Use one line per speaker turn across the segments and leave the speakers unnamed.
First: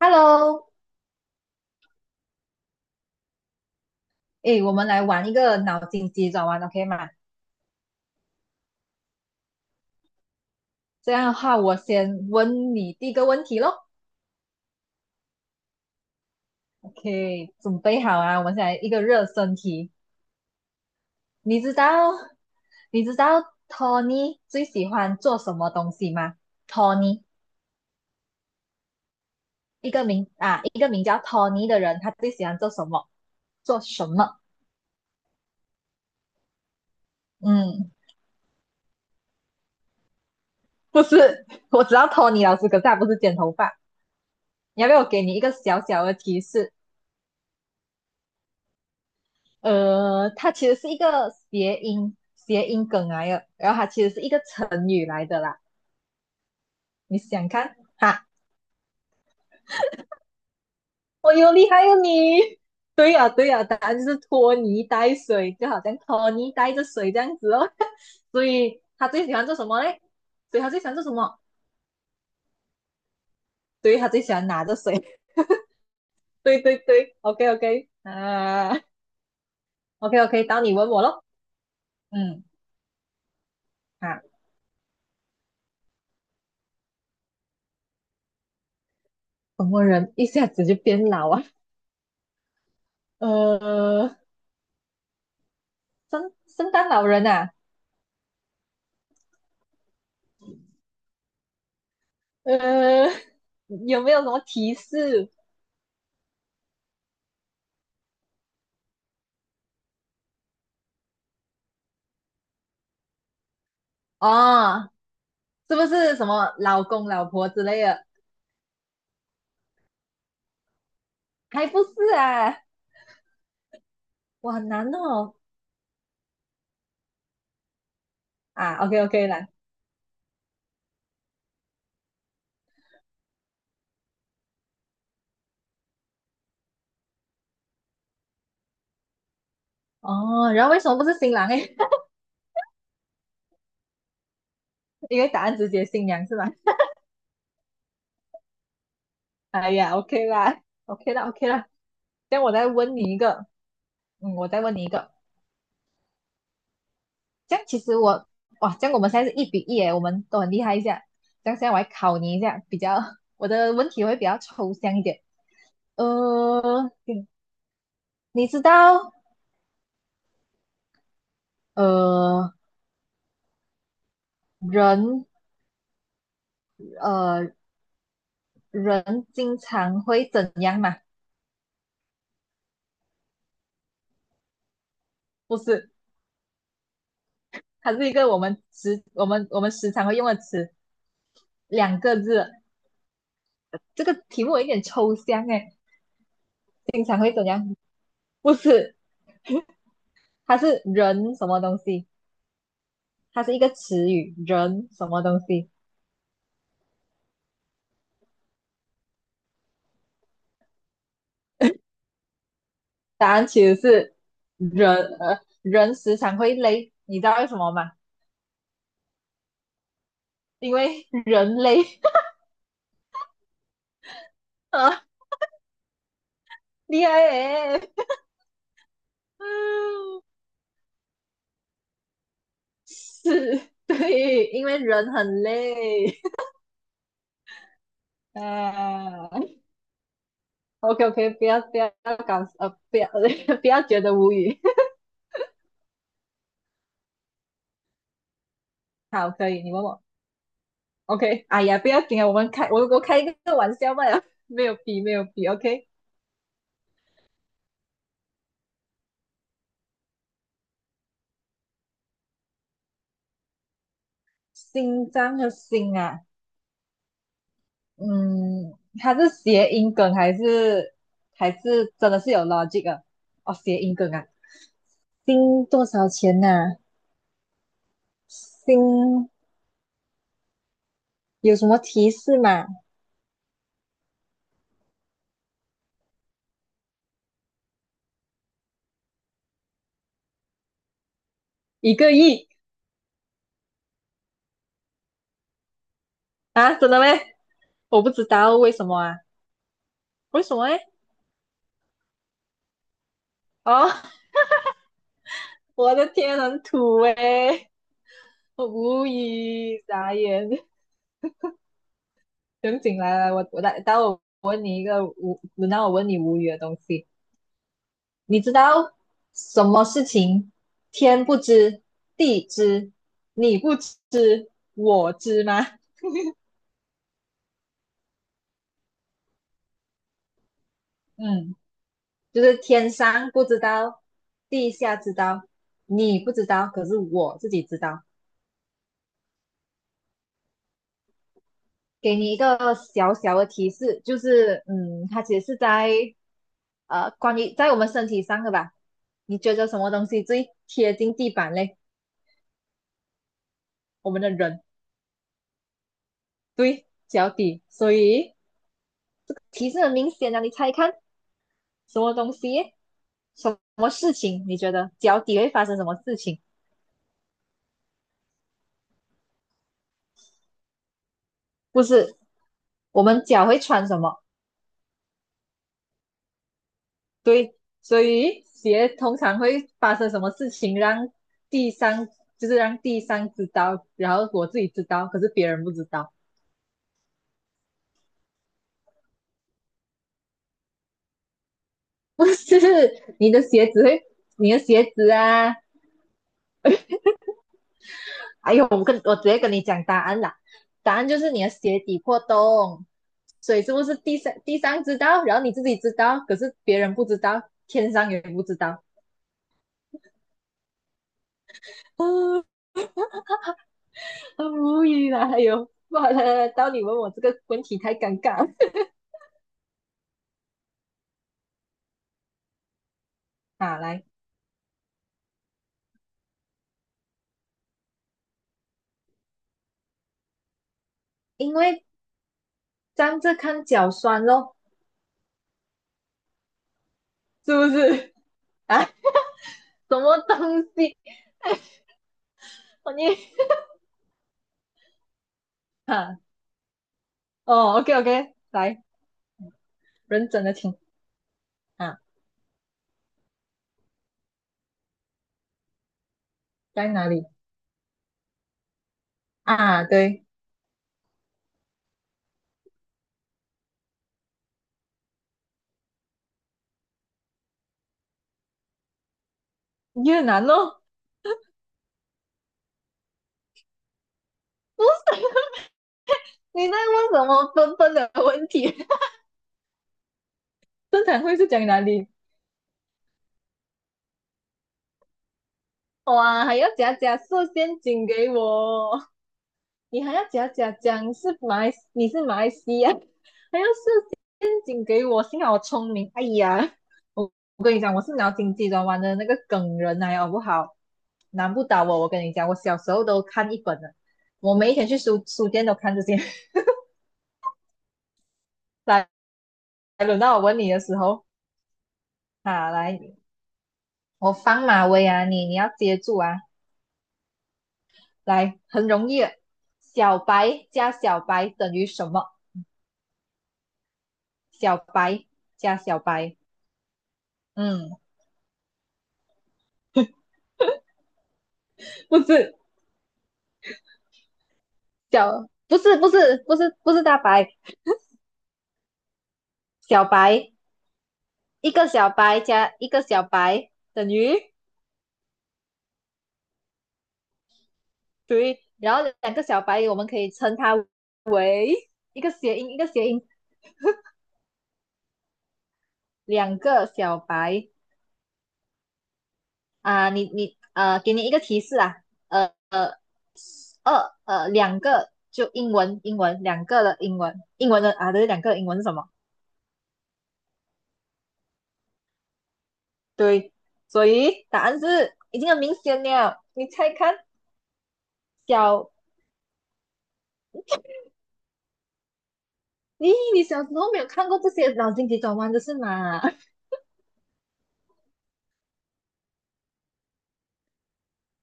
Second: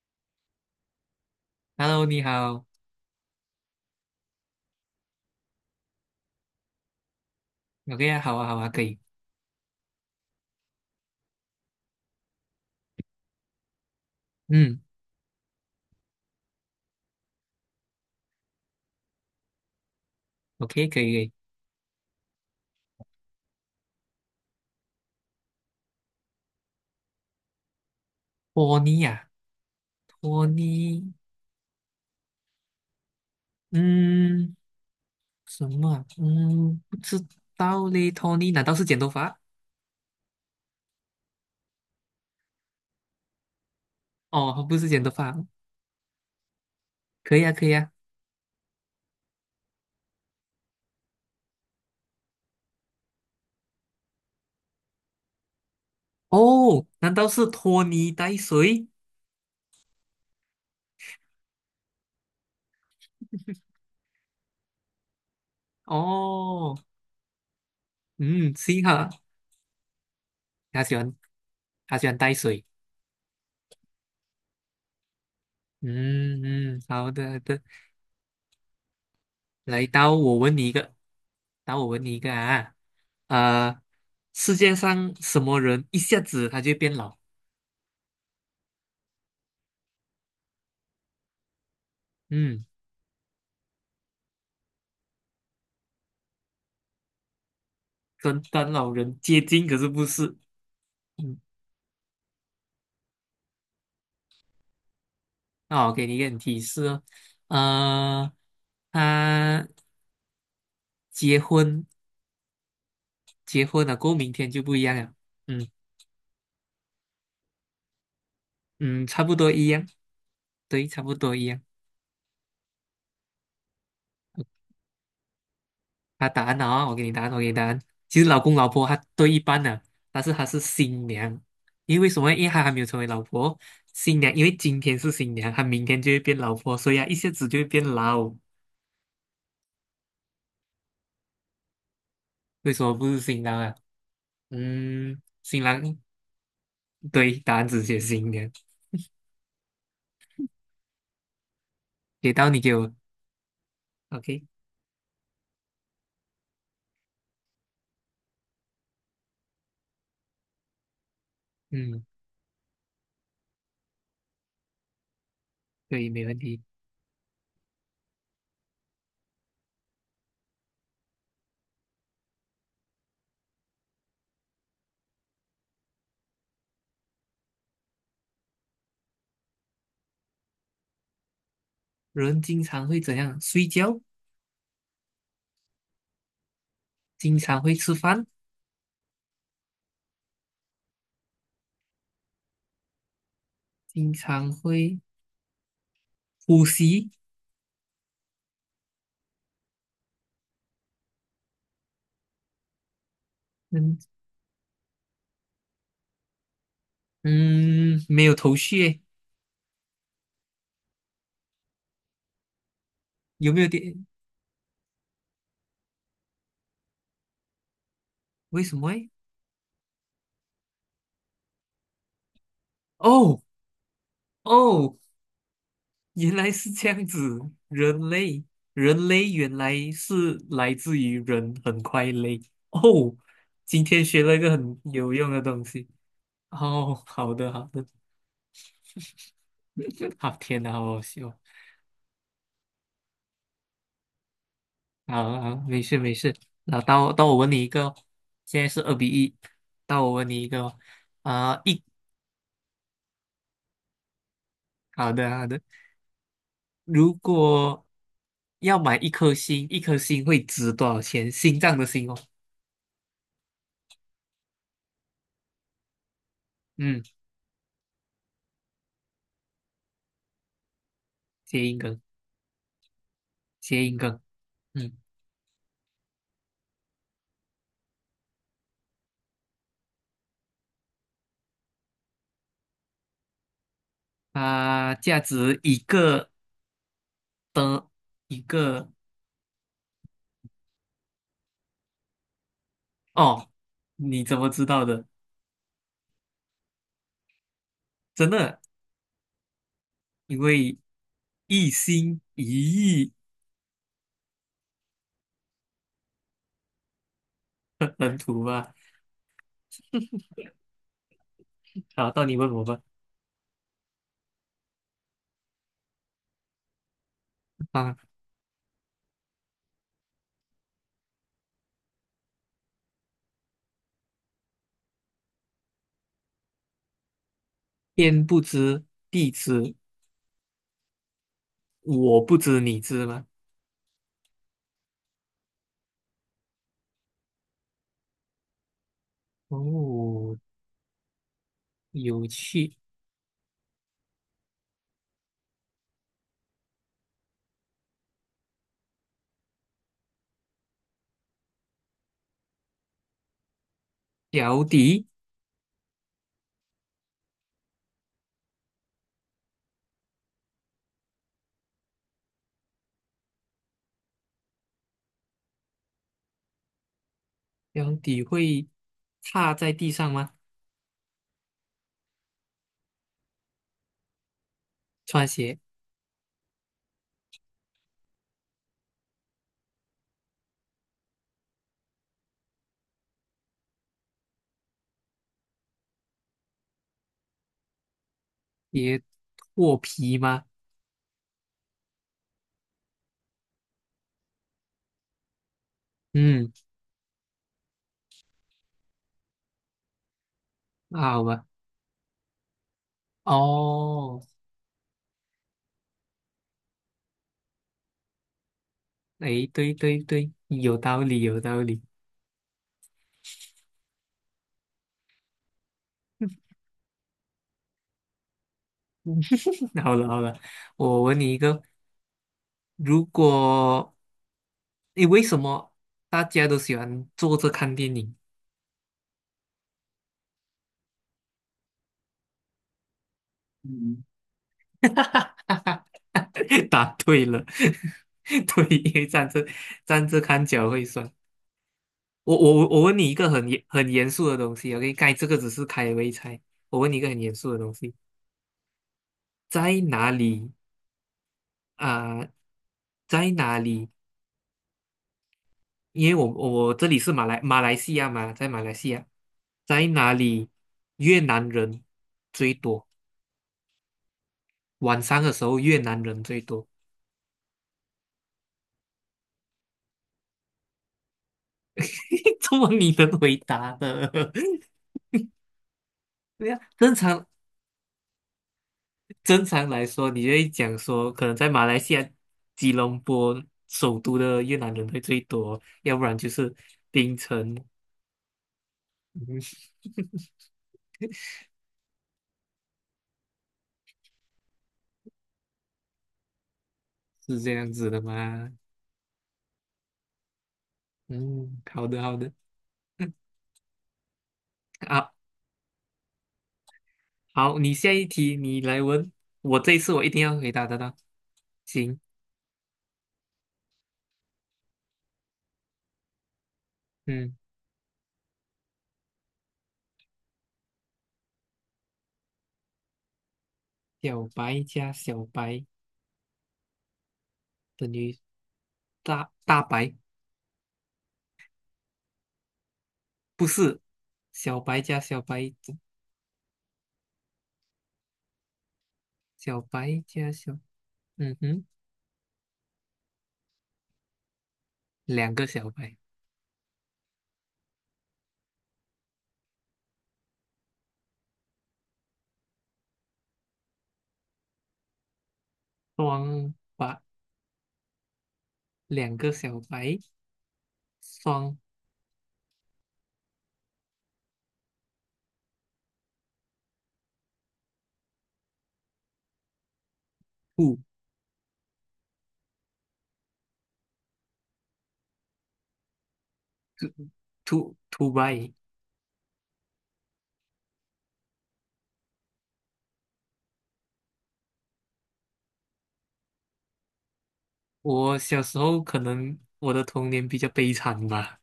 Hello，
Hello，你好。
诶，我们来玩一个脑筋急转弯，OK 吗？
OK 啊，好啊，好啊，可以。
这样的话，我先问你第一个问题咯。
嗯
OK，准备好啊？我们先来一个热身题。
，OK，可以，可以。
你知道，你知道， Tony 最喜欢做什么东西吗？Tony，
托尼呀、
一个名
托
啊，一个名
尼，
叫 Tony 的人，他最喜欢做什么？做什么？
嗯，什么啊？嗯，不知道
嗯，
嘞。托尼难道是剪头发？
不是，我知道 Tony 老师，可是他不是剪头发。
哦，不
你要
是
不要
剪
我
头
给你
发，
一个小小的提示？
可以啊，可以啊。
它其实是一个谐音梗来的，然后它其实是一个成语来的啦。
哦，难
你
道是
想看
托尼
哈？
带水？
我有厉害哦你！对呀、对呀、答案就是拖泥带水，就好像拖泥带
哦，
着水这样子哦。所
嗯，
以
幸哈，
他最喜欢做什么嘞？所以他最
他
喜欢
喜
做什
欢，
么？
他喜欢带水。
对，他最喜欢拿着水。
嗯
对对
嗯，好
对
的，好
，OK
的
OK，啊
来到
，OK
我
OK，
问
到
你一
你问
个，
我咯。
到我问你一个
嗯，
啊，呃，
啊，
世界上什么人一下子他就变老？
什么人一下子就变老啊？
嗯，
呃，圣诞老人啊。
跟当老人接近，可是不是。嗯，
呃，有没有什么提示？
那我给你一点提示哦，呃，他结婚结婚了，过后明天就不一
哦，
样了。嗯
是不是什么老公老婆之类的？
嗯，差不多一样，对，差不多一样。
还不是啊，我很难哦。
他答案啊、我给你答案，我给你答案。其实老公老
啊
婆他
，OK OK
对一
啦。
半的，但是他是新娘，因为为什么？因为他还没有成为老婆，新娘，因为今天是新娘，他明天就会变老婆，所以啊，一下子就会变老。
哦，然后为什么不是新郎诶？
为什么不是新郎啊？嗯，
因为答案
新
直
郎，
接新娘是吧？
对，答案只写新娘，
哎呀，OK 啦，OK 啦，OK 啦。
给
这样
到
我
你
再
给我
问你一个，嗯，
，OK,
我再问你一个。这样其实我，哇，这样我们现在是1-1诶，我们都很厉害一下。这样现在我来
嗯，
考你一下，我的问题会比较抽象一点。
对，没问题。
呃，你知道呃人呃人经常会怎样嘛？
人经常会怎样？睡觉，
不是，
经常会
它
吃
是一
饭，
个我们时常会用的词，两个字。这
经
个题目
常
有一点
会
抽象哎，
呼
经
吸，
常会怎样？不是，它是人什么东西？它是一个
嗯
词语，人什么东西？
嗯，没有头绪耶
答案
有没
其
有
实
点？
是人时常会累，你知道为什么吗？
为什么诶？
因为人累。
哦 哦，
啊，
原来是这
厉
样子。
害诶，
人类，人类原来
嗯，
是来自于人很快乐。哦，
是
今天学了一
对，
个
因
很
为
有
人
用的
很
东西。
累。
哦，好的好的，
呃
好天哪，好
，OK
好
OK，
笑。
不要 不要觉得无语。
好好，没事没事。那到我问你一个哦，现在是二比
好，
一。
可以，你问
到
我。
我问你一个哦，
OK，
啊、
哎呀，
一
不要紧啊，我们开我我开一个玩笑嘛了，没有比
好
没有
的好
比。
的。
OK，
如果要买一颗心，一颗心会值多少钱？心脏的心哦。
心脏和心啊，
嗯。
嗯，它是谐音梗还是还
谐音
是
梗，
真的是有 logic 的？哦，谐
谐
音
音
梗
梗，
啊，
嗯，
心多少钱呐、啊心有什么提示吗？
它价值一个的，一个
1个亿
哦，你怎么知道的？
啊？真的咩？我不知
真
道
的，
为什么啊？
因
为什么
为
诶？
一心一意
哦。我的天，很土诶，
很土
我
吧。
无语，傻眼。
好，到你问我
等
吧。
醒来来，我待会我问你一个无，轮到我问你无语的东西。
啊，
你知道什么事情天不知地知你不知我知吗？
天不知地知，
嗯，
我不
就是
知你
天
知吗？
上不知道，地下知道，你不知道，可是我自己知道。
哦，
给
有
你一个
趣。
小小的提示，就是它其实是关于在我们身体上的吧？你觉得什么东西最贴近地板嘞？我们的
脚
人，
底，
对，脚底。所以提示很明显啊，你猜看什么东西，什么事情？你觉得脚底会发生什么事情？
脚底会踏在地上吗？
不是，我们脚会穿什么？
穿鞋
对，所以鞋通常会发生什么事情让第三，就是让第三知道，然后我自己知道，可是别人不知道。
也脱皮吗？
不是你的鞋子会，你的鞋子啊，
嗯，
哎呦，我直接跟你讲答案啦，答
那
案就
好
是你
吧。
的鞋底破洞，所以是不是第
哦，
三第三知道，然后你自己知道，可是别人不知道，天上也不知道，
哎，对对对，有道理，有道理。
啊，很无语啦，哎呦，好了，到你问我这个问题太尴尬了
嗯 好了好了，我问你一个，如
啊，
果，
来。
哎，为什么大家都喜欢坐着看电影？
因为站着看脚
嗯，
酸咯，
答对了，
是不是？
对，
啊，
因为站着
什
站
么
着
东
看脚会
西？
酸。我
我
问
你
你一个很严肃的东西，OK,该这个只是开胃
啊，
菜。我问你一个很严肃的东
哦
西，
，OK OK，来，
在哪
认真
里
的听啊，
啊、在哪里因为我我这
在
里
哪
是马
里
来马来西亚嘛，在马来西亚，
啊？
在哪
对，
里越南人最多？晚上的时候越南人最多，
越南咯，
这么你能回答的？
不是，
对呀，
你在
正
问什
常
么笨笨的问题？
正常来说，你就会讲
正
说，
常
可能
会是
在马
讲
来
哪
西
里？
亚吉隆坡首都的越南人会最多，要不然就
哇，
是
还要假
槟
假设
城，
陷阱给我，
嗯，
你还要假假讲是你是马来西亚，还要请给我，幸好我聪明。哎呀，我
是这
我
样
跟你
子
讲，
的
我是脑
吗？
筋急转弯的那个梗人来哦，好不好？难
嗯，
不倒
好
我，
的
我
好
跟
的
你讲，我小时候都看一本的，我每一天去
啊，
书店都看这些。
好，你下一题你来
来，
问，我这一次我一
轮
定要
到我
回
问
答
你
得
的时
到。
候，
行，
啊，来，我放马威啊，你要接住啊，
嗯，
来，很容易的小白加小白等于什么？
小白
小
加
白
小白
加小白，
等
嗯，
于大大白，
不是
不是，小白加小白
不
等
是不是不是不是大白，
小白
小
加
白
小，嗯哼，
一个小白加一个小白等于
两个小白，
对，然后两个小白我们可以称它为一个谐音，
双
两个
白，
小白
两个小白，
啊、你，给你一个
双
提示啊，呃呃二呃两个就英文两个的英文的啊，对，两个的英文是什么？
兔
对，所以答案是已经很明显了，你
兔
猜看
兔兔白。
小。咦，你小时候没有看过这些脑筋急转弯的是吗？
我小时候可能我的童年比较悲惨吧，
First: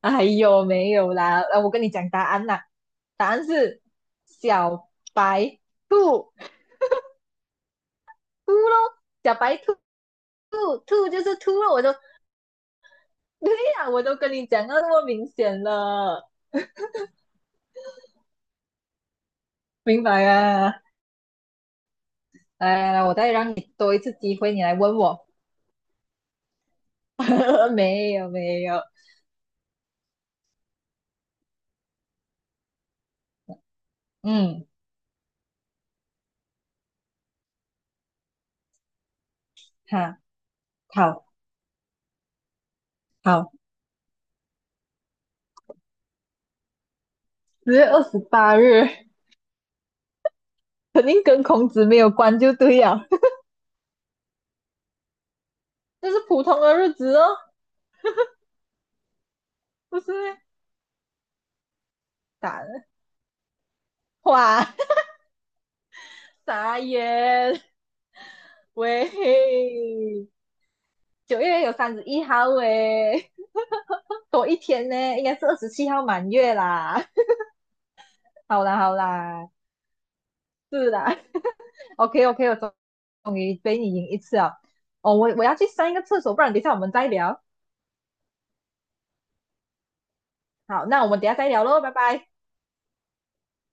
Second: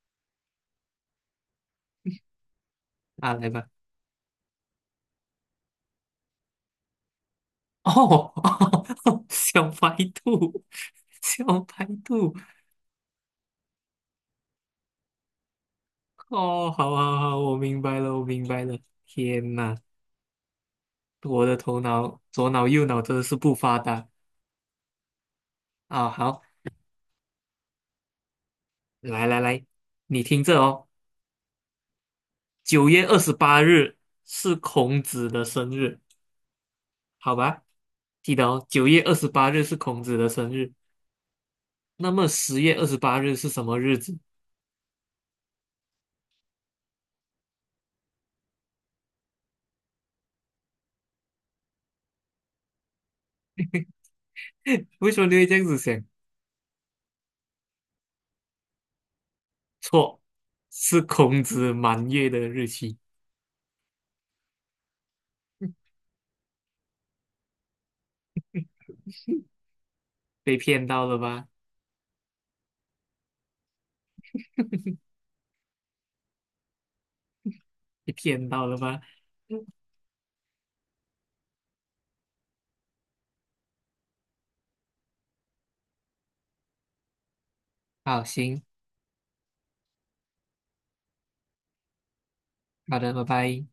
哎呦，没有啦，我跟你讲答案啦，答
啊，
案
来吧，
是小白兔，
哦，
兔咯，小白
小
兔，
白兔，
兔兔就是
小
兔咯，
白兔，
对呀、我都跟你讲到那么明显了，
哦，好好好，我明白了，我明白了，天哪！
明白啊？
我的头脑左脑
来
右
来
脑
来，我
真的
再
是
让
不
你
发
多一
达
次机会，你来问我，
啊！好，
没有没有，
来来来，你听着哦，九月二十八日是
嗯，
孔子的生日，好吧？记得哦，九月二十八日是孔子
好，
的生日。
好
那么10月28日是
好，
什么日子？
10月28日肯定跟孔子没有关就对了，
为什么你会这样子想？
这是普通的日子哦，不是
错，
咩？
是孔子满月的
打
日
了，
期。
哇！傻眼，喂，
被骗到了
九
吧？
月有31号诶，多一天呢，应该是27号满月啦。
被骗
好
到了
啦好
吧？
啦，是啦，OK OK，我终于被你赢一次了。哦，我要去上一个厕所，不然等一下我们再聊。
好，行，
好，那我们等一下再聊喽，拜拜。
好的，拜拜。